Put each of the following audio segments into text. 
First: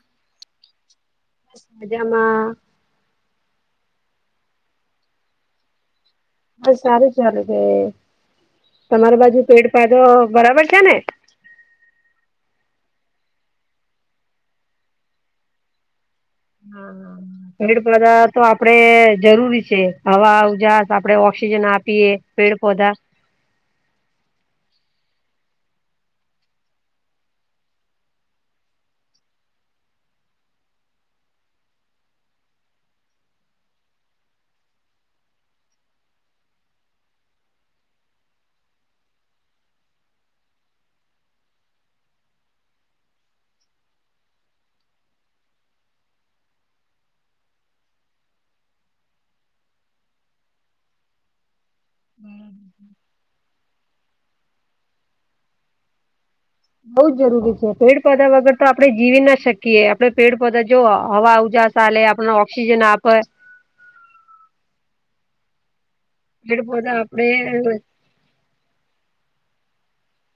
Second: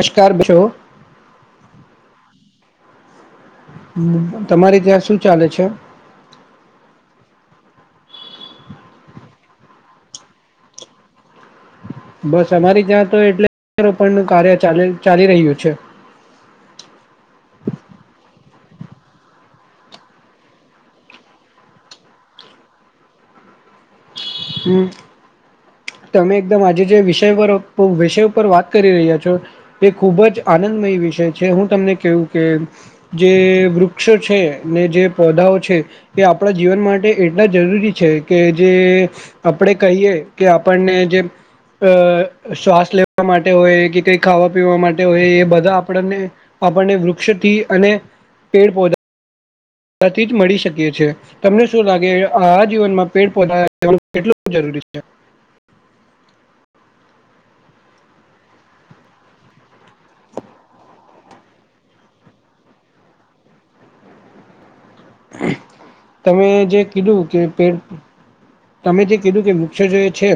નમસ્કાર બેસો જેમાં તમારે ત્યાં શું ચાલે છે? હ સારું ચાલે છે તમારી બાજુ પેડ પાધો બરાબર છે ને બસ અમારી ત્યાં તો એટલે પણ નું કાર્ય ચા ચાલી રહ્યું છે. હ હ પેડ પોધા તો આપડે જરૂરી છે હવા ઉજાસ આપડે ઓક્સિજન આપીએ પેડ પોધા હમ્મ તમે એકદમ આજે જે વિષય પર વિષય ઉપર વાત કરી રહ્યા છો એ ખુબ જ આનંદમય વિષય છે, હું તમને કેઉ કે જે વૃક્ષો છે, ને જે પૌધાઓ છે, એ આપડા જીવન માટે એટલા જરૂરી છે, કે જે આપડે કહીએ કે આપણને જે અ શ્વાસ લેવા માટે હોય, કે કઈ ખાવા પીવા માટે હોય, એ બધા આપડને આપણને વૃક્ષથી અને પેડ પૌધ આ થી જ મળી શકીએ છે. તમને શું લાગે આ જીવનમાં પેડ પોધા કેટલું જરૂરી છે? બઉ જરૂરી છે પેડ પોધા વગર તો આપડે જીવી ના શકીએ, આપડે પેડ પોધા જો હવા ઉજા સાલે આપણ ઓક્સિજન આપે, [inaudible] તમે પેડ જે પધા કીધું આપડે કે પેડ તમે જે કીધું કે વૃક્ષ જો એ છે,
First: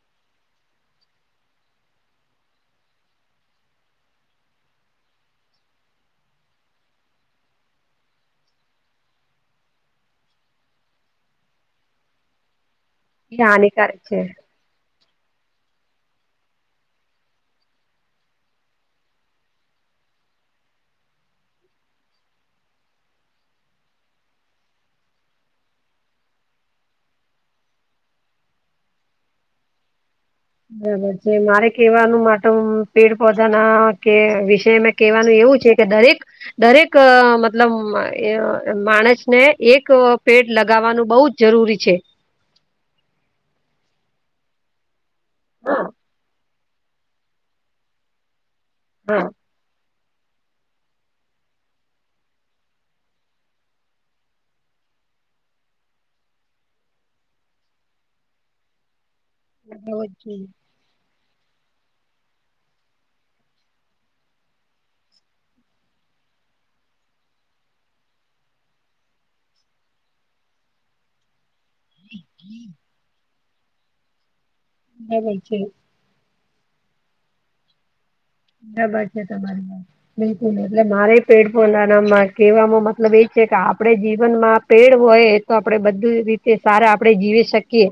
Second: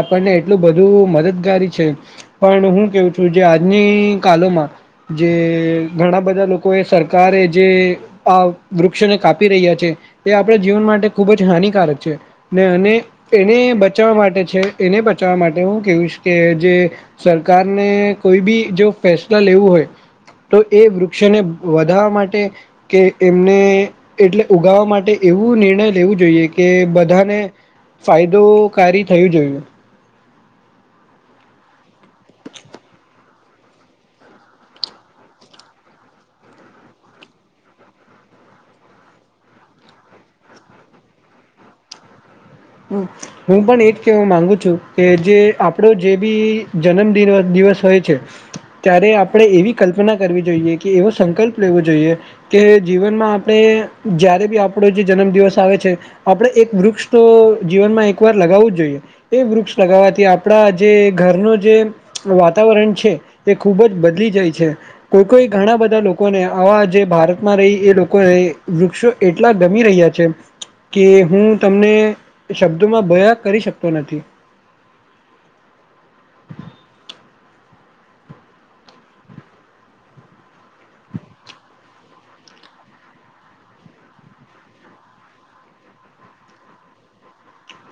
આપણને એટલું બધું મદદગારી છે. પણ હું કેઉં છું જે આજની કાલોમાં જે ઘણા બધા લોકો એ સરકારે જે આ વૃક્ષોને કાપી રહ્યા છે, તે આપણા ખુબ જ હાનિકારક છે. ને અને એ એને હાનિકારક બચાવવા માટે છે, એને બચાવવા માટે હું કેઉશ કે જે સરકારને કોઈ બી જો ફેસલ લેવું હોય તો એ વૃક્ષોને વધારવા માટે કે એમને એટલે ઉગાવા માટે એવું નિર્ણય લેવું જોઈએ, કે બધા ને ફાયદોકારી થયું જોયું. બરાબર છે મારે કેવાનું માટ પેડ પોધાના કે વિષય મેં કેવાનું એવું છે, કે દરેક દરેક અ મતલબ એ અ માણસને એક પેડ લગાવાનું બઉં જ જરૂરી છે. હમ્મ હું પણ એજ કહેવા માંગુ છું, કે જે હા આપડો જે બી જનમ દિન દિવસ હોય છે, ત્યારે હા. આપડે એવી કલ્પના કરવી જોઈએ, કે એવો સંકલ્પ લેવો જોઈએ, કે જીવનમાં આપડે જ્યારે બી આપડો જે જનમ દિવસ આવે છે, આપડે એક વૃક્ષ તો જીવનમાં એક વાર લગાવું જ જોઈએ, એ વૃક્ષ બરાબર લગાવાથી આપડા જે ઘરનું જે વાતાવરણ છે એ ખૂબ જ બદલી જાય છે, કોઈ કોઈ ઘણા બધા લોકોને આવા જે ભારતમાં રહી એ લોકો એ વૃક્ષો એટલા ગમી રહ્યા છે, કે હું તમને શબ્દોમાં બયા કરી શકતો નથી. બરાબર છે. બરાબર છે, તમારી બિલકુલ એટલે મારે પેડ પોંધા ના માં કેવાનો મતલબ એ છે કે આપડે જીવન માં પેડ હોય તો આપડે બધું રીતે સારા આપડે જીવી શકીએ,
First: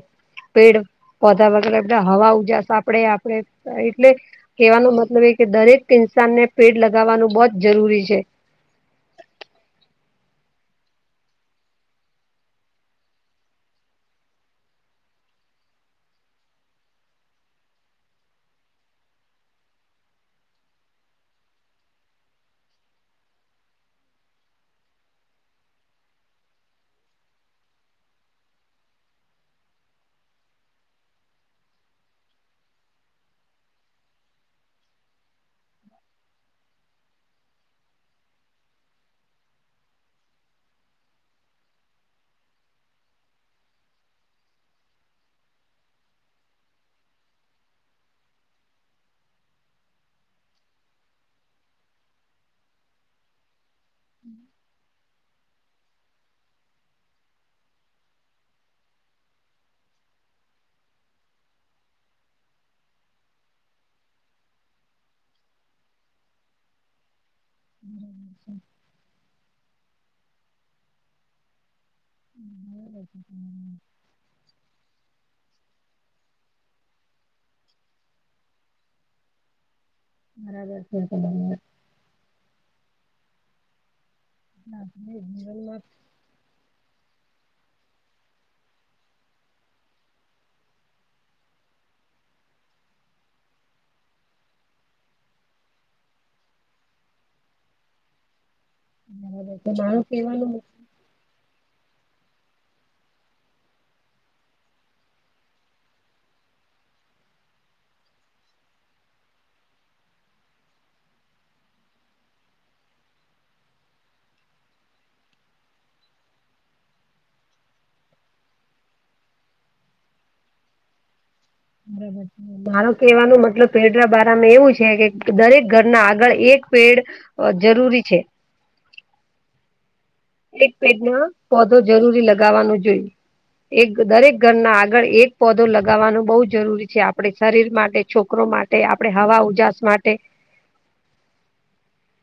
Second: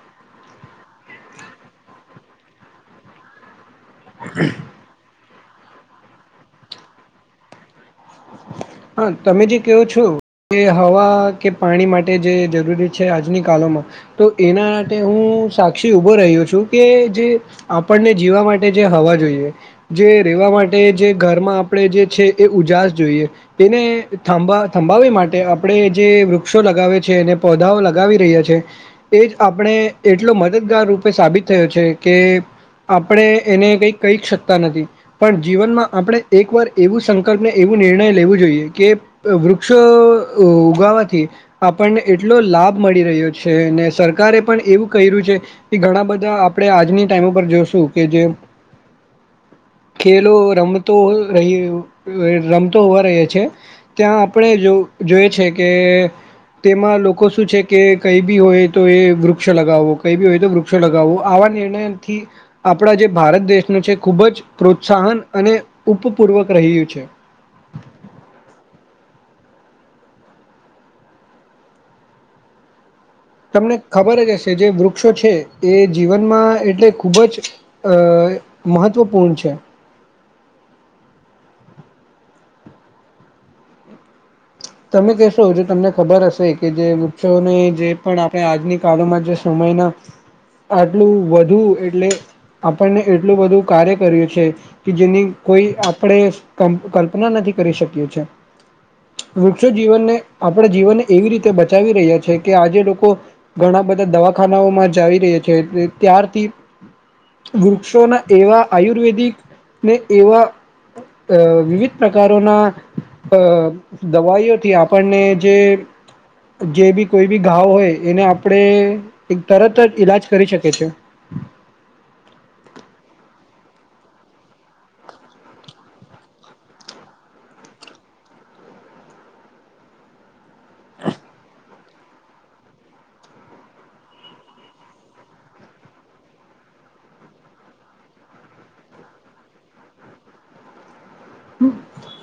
પેડ પોધા વગેરે હવા ઉજાસ આપડે આપડે [inaudible] એટલે કેવાનો મતલબ એ કે દરેક ઇન્સાન ને પેડ લગાવાનું બહુ જ જરૂરી છે, હા, તમે જે ક્યો છો. કે હવા કે પાણી માટે જે જરૂરી છે, આજની કાલોમાં તો એના માટે હું સાક્ષી ઉભો રહ્યો છું, કે જે આપણને જીવા માટે જે હવા જોઈએ, રેવા માટે જે ઘરમાં આપણે જે એ ઉજાસ જોઈએ. તેને થંભ થંભાવવા માટે આપણે જે વૃક્ષો લગાવે છે અને પધાઓ લગાવી રહ્યા છે. એજ આપણે એટલો મદદગાર રૂપે સાબિત થયો છે કે આપણે એને કઈ કહી શકતા નથી પણ જીવનમાં આપણે એક વાર એવું સંકલ્પને એવું નિર્ણય લેવું જોઈએ કે વૃક્ષો ઉગાવાથી આપણને એટલો લાભ મળી રહ્યો છે અને સરકારે પણ એવું કર્યું છે કે ઘણા બધા આપણે આજની ટાઈમ ઉપર જોશું કે જે ખેલો રમતો રહ્યો રમતો હોવા રહીએ છેએ ત્યાં આપણે જો જોઈ છે કે તેમાં લોકો શું છે કે કઈ ભી હોય તો એ વૃક્ષ લગાવવો કઈ બીજા હોય તો વૃક્ષ લગાવું આવા નિર્ણયથી આપણા જે ભારત દેશનું છે ખુબ જ પ્રોત્સાહન અને ઉપપૂર્વક રહ્યું છે. [inaudible] [inaudible] તમને ખબર જ હશે જે વૃક્ષો છે એ જીવનમાં એટલે ખૂબ જ અ મહત્ત્વપૂર્ણ છે. બરાબર છે [unintelligible] તમે કહેશો જો જીવનમાં તમને ખબર હશે કે જે વૃક્ષોની જે પણ આપણે આજની કાળમાં જે સમયના આટલું વધુ એટલે આપણને એટલું બધું કાર્ય કર્યું છે કે જેની કોઈ આપણેે કલ્ કલ્પના નથી કરી શકીયુ છે. બરાબર વૃક્ષો છે મારું જીવનને કહેવાનું આપણા જીવનને એવી રીતે બચાવી રહ્યા છે કે આજે લોકો ઘણા બધા દવાખાનાઓમાં જાવી રહ્યા છે ત્યારથી વૃક્ષોના એવા આયુર્વેદિક ને એવા અ અ વિવિધ પ્રકારોના અ અ દવાઈઓથી આપણને જે જે ભી કોઈ ભી ઘાવ હોય એને આપણે એક તરત જ ઈલાજ કરી શકીએ છીએ. બરાબર છે. મારો કેહેવાનો મતલબ પેડના બારામાં એવું છે કે દરેક ઘરના આગળ એક પેડ અ જરૂરી છે. એક પેડમાં પોંધો જરૂરી લગાવવાનો જોઈએ. એક દરેક ઘરના આગળ એક પોંધો લગાવવાનું બહુ જરૂરી છે આપડે શરીર માટે છોકરો માટે એ આપણે હવા-ઉજાસ માટે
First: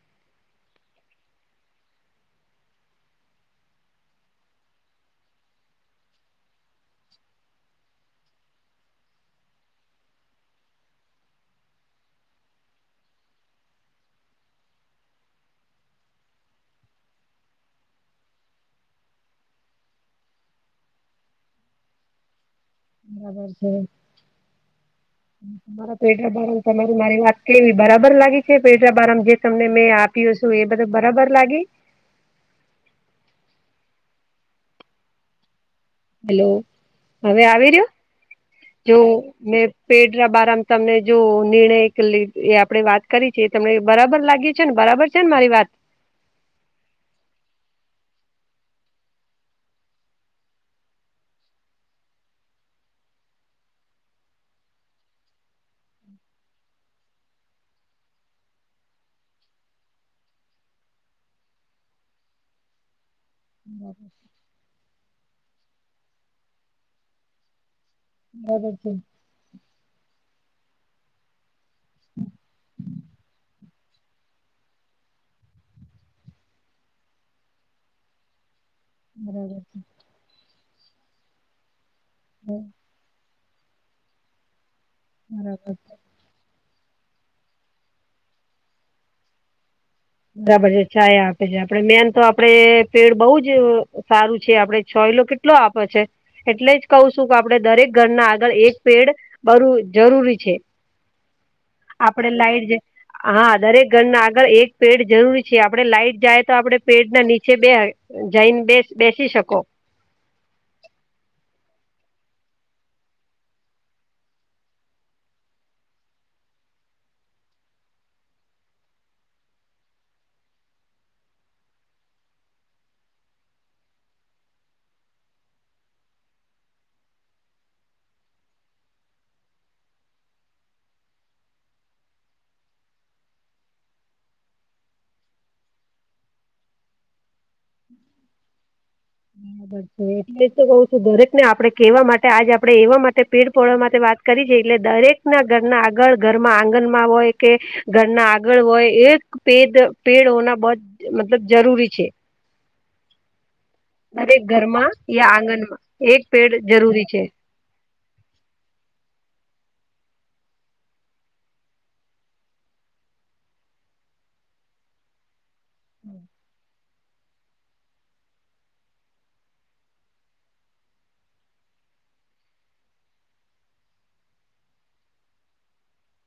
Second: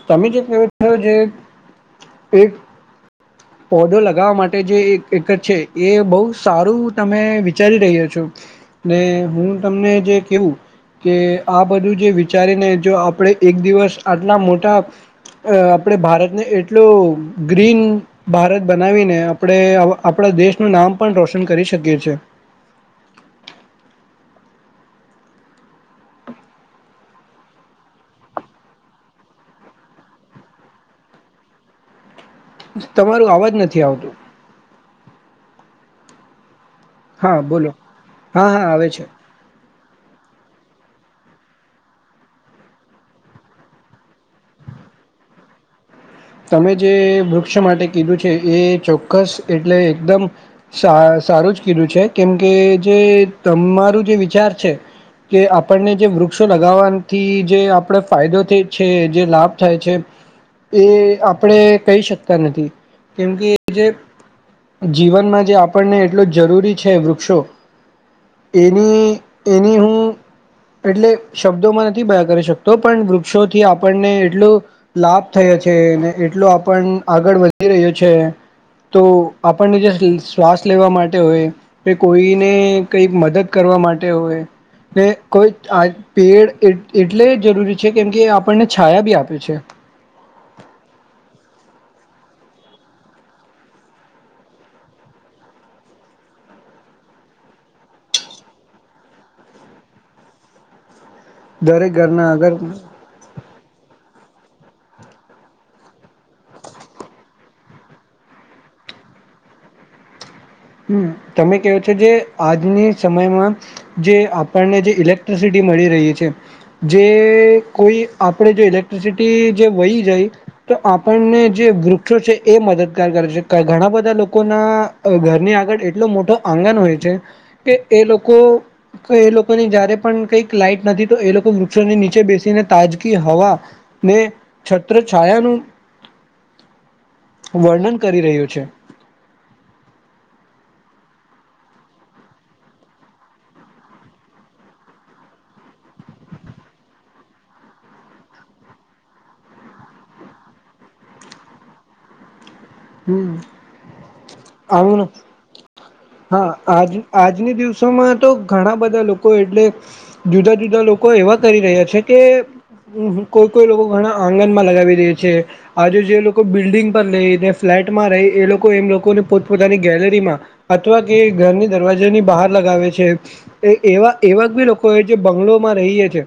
તમે જે કેવો છે જે એક પોંધો લગાવવા માટે જે એક એક છે એ બહુ સારું તમે વિચારી રહ્યા છો. ને હું તમને જે કેવું કે આ બધું જે વિચારીને જો આપણે એક દિવસ આટલા મોટા અ આપણે ભારતને એટલો ગ્રીન‌ ભારત બનાવીને આપણે આ આપણા દેશનું નામ પણ રોશન કરી શકીએ છીએ. બરાબર છે. મારા પેડ ના બારા માં તમારી મારી વાત કેવી બરાબર લાગી છે પેડ ના બારા માં જે તમને મેં આ પી શું એ બધું બરાબર લાગી? તમારું અવાજ નથી આવતું. હેલો! હા હવે આવી બોલો રહ્યો? હા હા આવે જો છે મેં પેડ ના બારમાં તમને જો નિર્ણય એ એક આપડે વાત કરી છે. તમને બરાબર લાગી છે ને બરાબર છે ને મારી વાત તમે જે વૃક્ષો માટે કીધું છે એ ચોક્કસ એટલે એકદમ સા સારૂજ કીધું છે કેમકે જે તમારું જે વિચાર છે. કે આપણને જે વૃક્ષો લગાવવાથી જે આપણે ફાયદો થાય છે જે લાભ થાય છે, એ આપણે કહી શકતા નથી કેમકે જે, જીવનમાં જે આપણને એટલુંજ જરૂરી છે વૃક્ષો બરાબર છે એની, એની હું એટલે શબ્દોમાં નથી બયા કરી શકતો પણ વૃક્ષોથી આપ, આપણને એટલો લાભ થયો છે એને, એટલો આપણે આગળ વધી રહ્યો તો બરાબર આપણને છે જે શ્વાસ લેવા માટે હોય કે કોઈને કઈ મદદ કરવા માટે હોય, કોઈ બરાબર છે. આ પેડ એટલે જરૂરી છે કે આપણને છાયા બી આપે છે, બરાબર છે છાયા આપે છે મેન તો આપડે પેડ બહુજ, સારું છે આપડે છાયલો કેટલો આપે છે, એટલે જ કહું છું કે આપડે દરેક ઘરના આગળ એક પેડ, બહુજ જરૂરી છે, દરેક ઘરના આપડે આગળ લાઈટ જે હા દરેક ઘરના આગળ એક, પેડ જરૂરી છેઆપડે લાઈટ જાય તો આપડે પેડ ના નીચે બેસાય જઈને બે બેસી શકો. હમમ તમે ક્યો છો જે આજની સમય માં, જે આપણને જે ઈલેક્ટ્રીસીટી મળી રહી છે, જે કોઈ આપડે જે ઈલેક્ટ્રીસીટી જે વઈ જાય, તો આપણને જે વૃક્ષો છે એ મદદગાર કરે છે. ઘણા બધા લોકોની, આગળ એટલો મોટો આંગન હોય છે કે એ લોકો, એ લોકો ની જયારે પણ કંઈક લાઇટ નથી તો એ લોકો વૃક્ષો ની નીચે તાજી હવા, ને છત્રછાયા નુ વર્ણન કરી રહ્યું છે, હા એટલે જ તો કહું છું દરેક ને આપણે કેવા માટે આજે આપણે એવા માટે પેડ પાળવા માટે વાત કરી છે. એટલે દરેક, ના ઘરના આગળ કે ઘરના આંગન માં હોય કે, ઘરના આગળ હોય એક પેડ હોના બહોત મતલબ જરૂરી છે, હમહમમ દરેક ઘરમાં યા આંગન માં, હા આજ આજની દિવસ માં માં તો ઘણા બધા લોકો એટલે જુદા જુદા લોકો એવા કરી રહ્યા છે કે, કોઈ કોઈ લોકો ઘણા આંગન માં લગાવી દે છે, આજે જે લોકો બિલ્ડિંગ પર રહે ફ્લેટ માં રહે એ લોકો પોતપોતાની ગેલેરી માં, અથવા કે ઘરની દરવાજા ની બાર લગાવે છે, એ એવા એવા બી લોકો જે બંગલોમાં રહે છે,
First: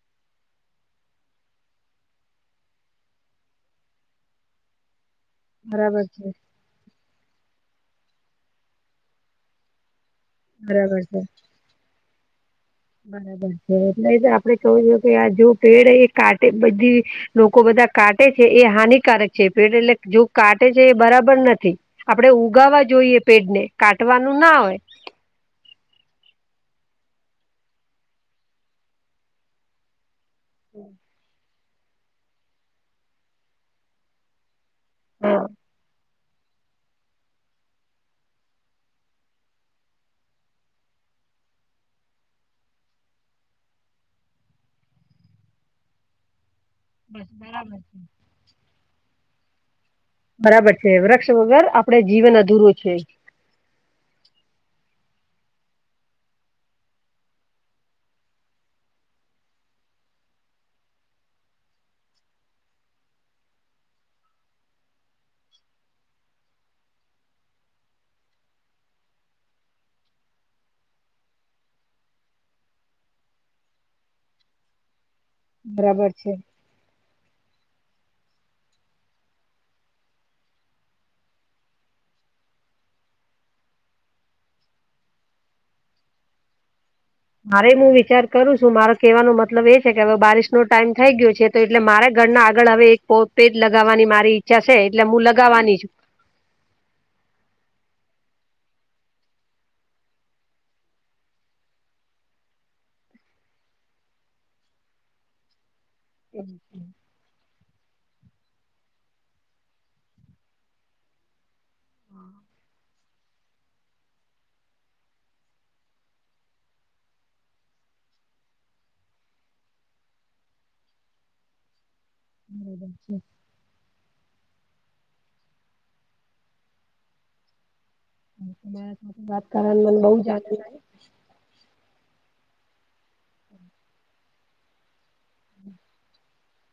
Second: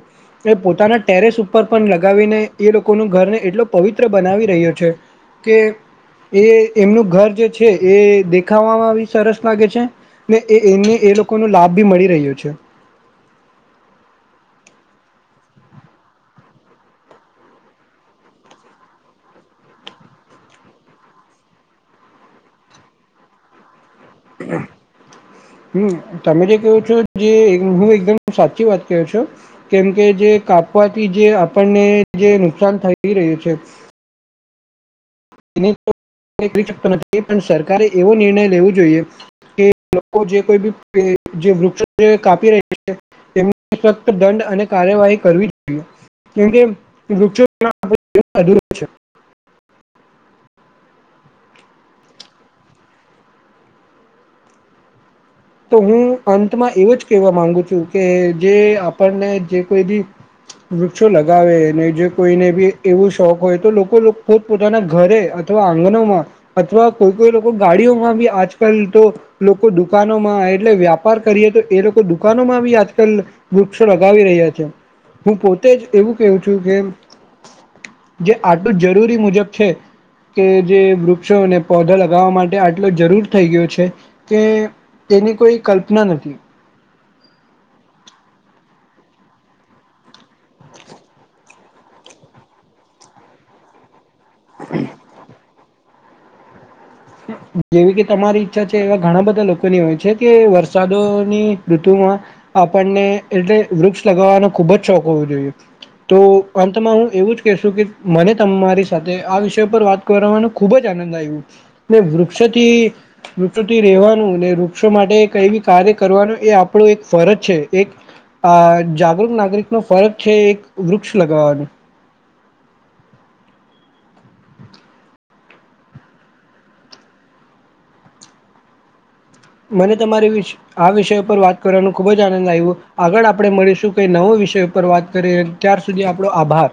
એ પોતાના ટેરેસ ઉપર પણ લગાવીને એ લોકો નુ ઘર એટલું પવિત્ર બનાવી રહ્યું છે, કે બરાબર છે એમનું ઘર જે છે એ દેખાવમાં બી સરસ લાગે છે ને એ. એમને બરાબર એ છે લોકો નો લાભ બી મળી રહયો છે બરાબર છે અરલેજ કહેવુંજોઈએ કે જે પેડ હે જે કાટે લોકો બધા કાટે છે એ હાનિકારક છે જે કાટે છે એ બરાબર નથી, આપડે ઉગાવવવા જોઈએ પેડને કાટવાનું ના હોય, હમમ તમે જે ક્યો છો જે સાચી વાત ક્યો છો, કેમકે જે કાપવાથી જે આપણને જે નુકસાન થઇ રહ્યું છે, હા. સરકારે એવો નિર્ણય લેવો જોઈએ, કે લોકો જે કોઈ બી જે વૃક્ષ કાપી રહ્યું છે એમને સખત દંડ અને કાર્યવાહી કરવીજ જોઈએ કેમકે, બસ વૃક્ષો બરાબર છે. [unintelligible] છે. બરાબર છે, વૃક્ષ વગર આપડે જીવન અધૂરું છે. તો હું અંતમાં એવો જ કહેવા માંગુ છું કે જે આપણને જે કોઈ બી વૃક્ષો લગાવે ને જે કોઈને બી એવું શોખ હોય તો લોકો લોકો પોતાના ઘરે અથવા આંગણોમાં અથવા કોઈ કોઈ લોકો ગાડીઓમાં બી આજકાલ તો લોકો દુકા નોમાં એટલે વ્યાપાર કરીએ તો એ લોકો દુકાનોમાં બી આજકાલ વૃક્ષો લગાવી રહ્યા છે. હું પોતે જ બરાબર એવું છે. કેવુ છું કે જે આટલું જરૂરી મુજબ છે. કે જે વૃક્ષોને પૌધા લગાવવા માટે આટલો જરૂર થઈ ગયો છે, તે તેની કોઈ કલ્પના નથી. મારે હું વિચાર કરું છું મારો કેવાનો મતલબ એ છે, કે હવે બારિશ નો ટાઈમ થઈ ગયો છે. તો એટલે મારે ઘર ના આગળ હવે એક પો પેદ લગાવવાની મારી ઈચ્છા છે, એટલે મુ લગાવવાની છું જેવી કે તમારી ઈચ્છા છે, એવા ઘણા બધા લોકોની હોય છે, કે વરસાદોની ઋતુમાં આપણને એટલે વૃક્ષ લગાવવાનો ખુબ જ શોખ હોવો જોઈએ. તો અંતમાં હું એવું જ કે શું કે મને તમારી સાથે આ વિષય પર વાત કરવાનો ખુબ જ આનંદ આયવુ ને વૃક્ષથી વૃક્ષોથી રહેેવાનું ને વૃક્ષો માટે કઈ બી કાર્ય કરવાનું એ આપડો એક ફરજ છે, એક આ જાગૃત નાગરિકનો ફરજ છે, એક વૃક્ષ લગાવાનો [unintelligible] [unintelligible] વાત કરવાની મને બહુ તમારી જ વિસ આનંદ આવ્યો આ વિષય પર વાત કરવાનો ખુબ અજ આનંદ આયવો આગળ આપડે મળીશું કઈ નવો વિષય ઉપર વાત કરીએ ત્યાર સુધી આપડો આભાર.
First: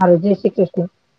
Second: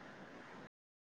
હારું જય શ્રી કૃષ્ણ.